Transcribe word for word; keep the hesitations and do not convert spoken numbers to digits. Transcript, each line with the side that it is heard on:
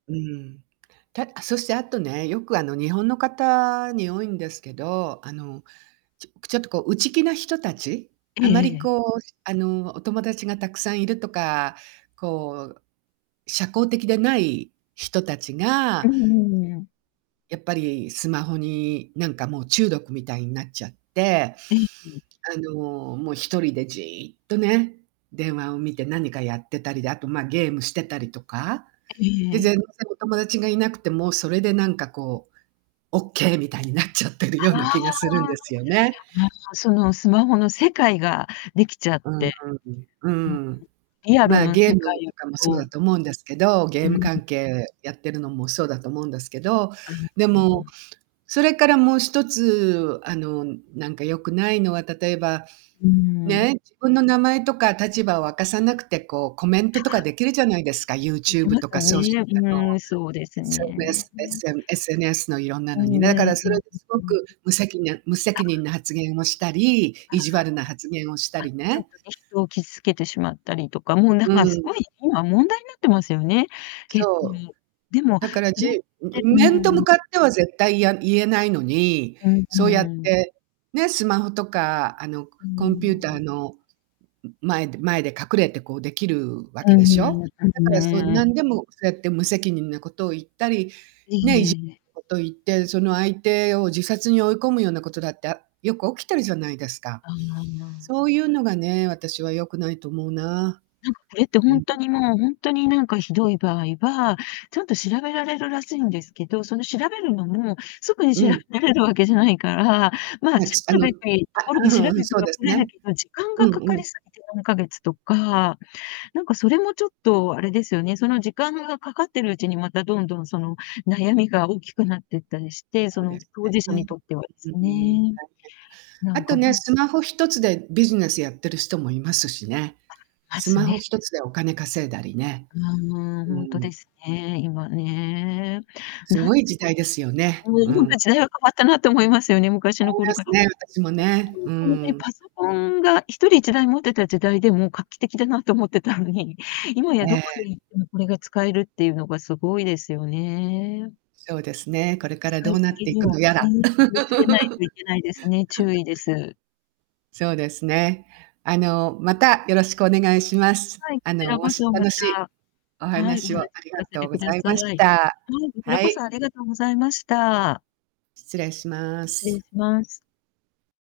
right: うん。たあ、そしてあとね、よくあの、日本の方に多いんですけど、あの、ちょくちょっとこう内気な人たち、
left: え
right: あま
left: え
right: り
left: ええ。
right: こう、しあの、お友達がたくさんいるとか、こう、社交的でない人たち
left: う
right: が
left: んうんうん。
right: やっぱり、スマホになんかもう中毒みたいになっちゃって。
left: ええ、ふん。
right: あの、もう一人でじっとね、電話を見て何かやってたりで、あとま、ゲームしてたりとか、
left: え
right: で、
left: え。
right: 全然お友達がいなくてもそれでなんか、こう、オッケーみたいになっちゃってるような
left: ああ。
right: 気がするんですよね。
left: ま、そのスマホの世界ができちゃっ
right: う
left: て、
right: ーん、う
left: うんうん、
right: ん。
left: リアル
right: ま、
left: の
right: ゲー
left: 世
right: ム
left: 界
right: とかもそうだ
left: と
right: と思うんですけど、ゲ
left: う
right: ーム
left: ん。
right: 関係やってるのもそうだと思うんですけど、
left: あ、
right: で
left: そ
right: も、
left: う。
right: それからもう一つあの、なんか良くないのは、例えば、
left: うん。
right: ね、自分の名前とか立場を明かさなくてこうコメ
left: あ、そ
right: ントとかできるじゃないですか、
left: う、できま
right: YouTube と
left: す
right: かソーシ
left: ね、
right: あの、
left: うん、そうですね。
right: SMS SM SNS の色んな
left: う
right: の
left: ん
right: に。
left: うん
right: なからそ
left: うん、
right: れ
left: う
right: ですご
left: うん。
right: く無責な無
left: あ。
right: 責任な発言をしたり、
left: あ、あ
right: 意
left: の、
right: 地悪な発言をした
left: うん、あ、
right: り
left: ちょっ
right: ね。
left: とね、人を傷つけてしまったりとか、もうなん
right: うーん、
left: か
right: う
left: すごい
right: ん。
left: 今問題になってますよね、結
right: そう。
left: 構でも、
right: だから
left: それっ
right: じう
left: て
right: ん、
left: う
right: 面と向
left: ん。
right: かっては絶対いや言えないのに、
left: うん
right: そう
left: う
right: やっ
left: ーん。
right: て、ね、スマホとかあの、コ
left: うー
right: コンピューター
left: ん。
right: の、んん、前で前で隠れてこう、できるわけ
left: うん
right: で
left: う
right: し
left: ん
right: ょ？
left: う
right: だ
left: ん
right: からそう
left: うーん。
right: なんでもそうやって無責任なことを言ったり、ね、いじ
left: ええ。
right: なこと言って、その相手を自殺に追い込むようなことだってあよく起きてるじゃないですか。
left: ああ。
right: そういうのがね、私は良くないと思うな。
left: なんか、これって
right: う
left: ほ
right: ん、
left: ん
right: う
left: とにもう、
right: うん。
left: ほんとになんかひどい場合は、ちゃんと調べられるらしいんですけど、その調べるのも、すぐに
right: う
left: 調
right: ん。
left: べれるわけじゃないから、ま、
right: あ
left: し
right: ちあ
left: く
right: の、あ、
left: べてところ
right: う
left: で調べ
right: ふん、そ
left: て
right: う
left: は
right: です
left: くれる
right: ね。
left: けど、時間
right: う
left: が
right: ん
left: か
right: う
left: か
right: ん。
left: りすぎて何ヶ月とか、なんかそれもちょっとあれですよね。その時間がかかってるうちに、またどんどんその悩みが大きくなってったりして、そ
right: そうで
left: の
right: す
left: 当
right: ね。
left: 事者
right: う
left: に
right: ん。
left: とってはです
right: 大変だ
left: ね。な
right: あ
left: んか
right: と
left: ほ
right: ね、
left: ん
right: スマホ一つでビジネスやってる人もいますしね。
left: あ、ま
right: ス
left: す
right: マホ
left: ね。
right: 一つでお金稼いだりね。
left: うん、
right: う
left: ほんと
right: ん。
left: ですね、今ね、
right: す
left: なん
right: ご
left: で
right: い時代ですよね、
left: もも
right: う
left: うほん
right: ん。
left: と時代は変わったなって思いますよね、昔の
right: 思い
left: 頃
right: ま
left: か
right: す
left: ら。
right: ね、私も
left: ほん
right: ね、
left: とに
right: う
left: 完全
right: ん。
left: パソコンがひとりいちだい持ってた時代でも画期的だなと思ってたのに、今や
right: え
left: どこ
right: え。
left: に行ってもこれが使えるっていうのが凄いですよね。
right: そうですね、これから
left: 使
right: ど
left: い
right: う
left: す
right: なっ
left: ぎ
right: てい
left: に
right: く
left: は
right: のやら。
left: ね、気をつけないといけないですね、注 意です。
right: そうですね。あの、またよろしくお願いします。
left: はい、
right: あ
left: こち
right: の、
left: ら
right: お
left: こ
right: し
left: そ、ま
right: 楽しい
left: た、
right: お
left: はい、お
right: 話
left: 話
right: を
left: 聞
right: ありが
left: かせ
right: と
left: て
right: うご
left: くだ
right: ざい
left: さい。
right: ま
left: は
right: し
left: い、
right: た。
left: こちら
right: は
left: こそ
right: い。
left: ありがとうございました。
right: 失礼しま
left: 失礼
right: す。
left: します。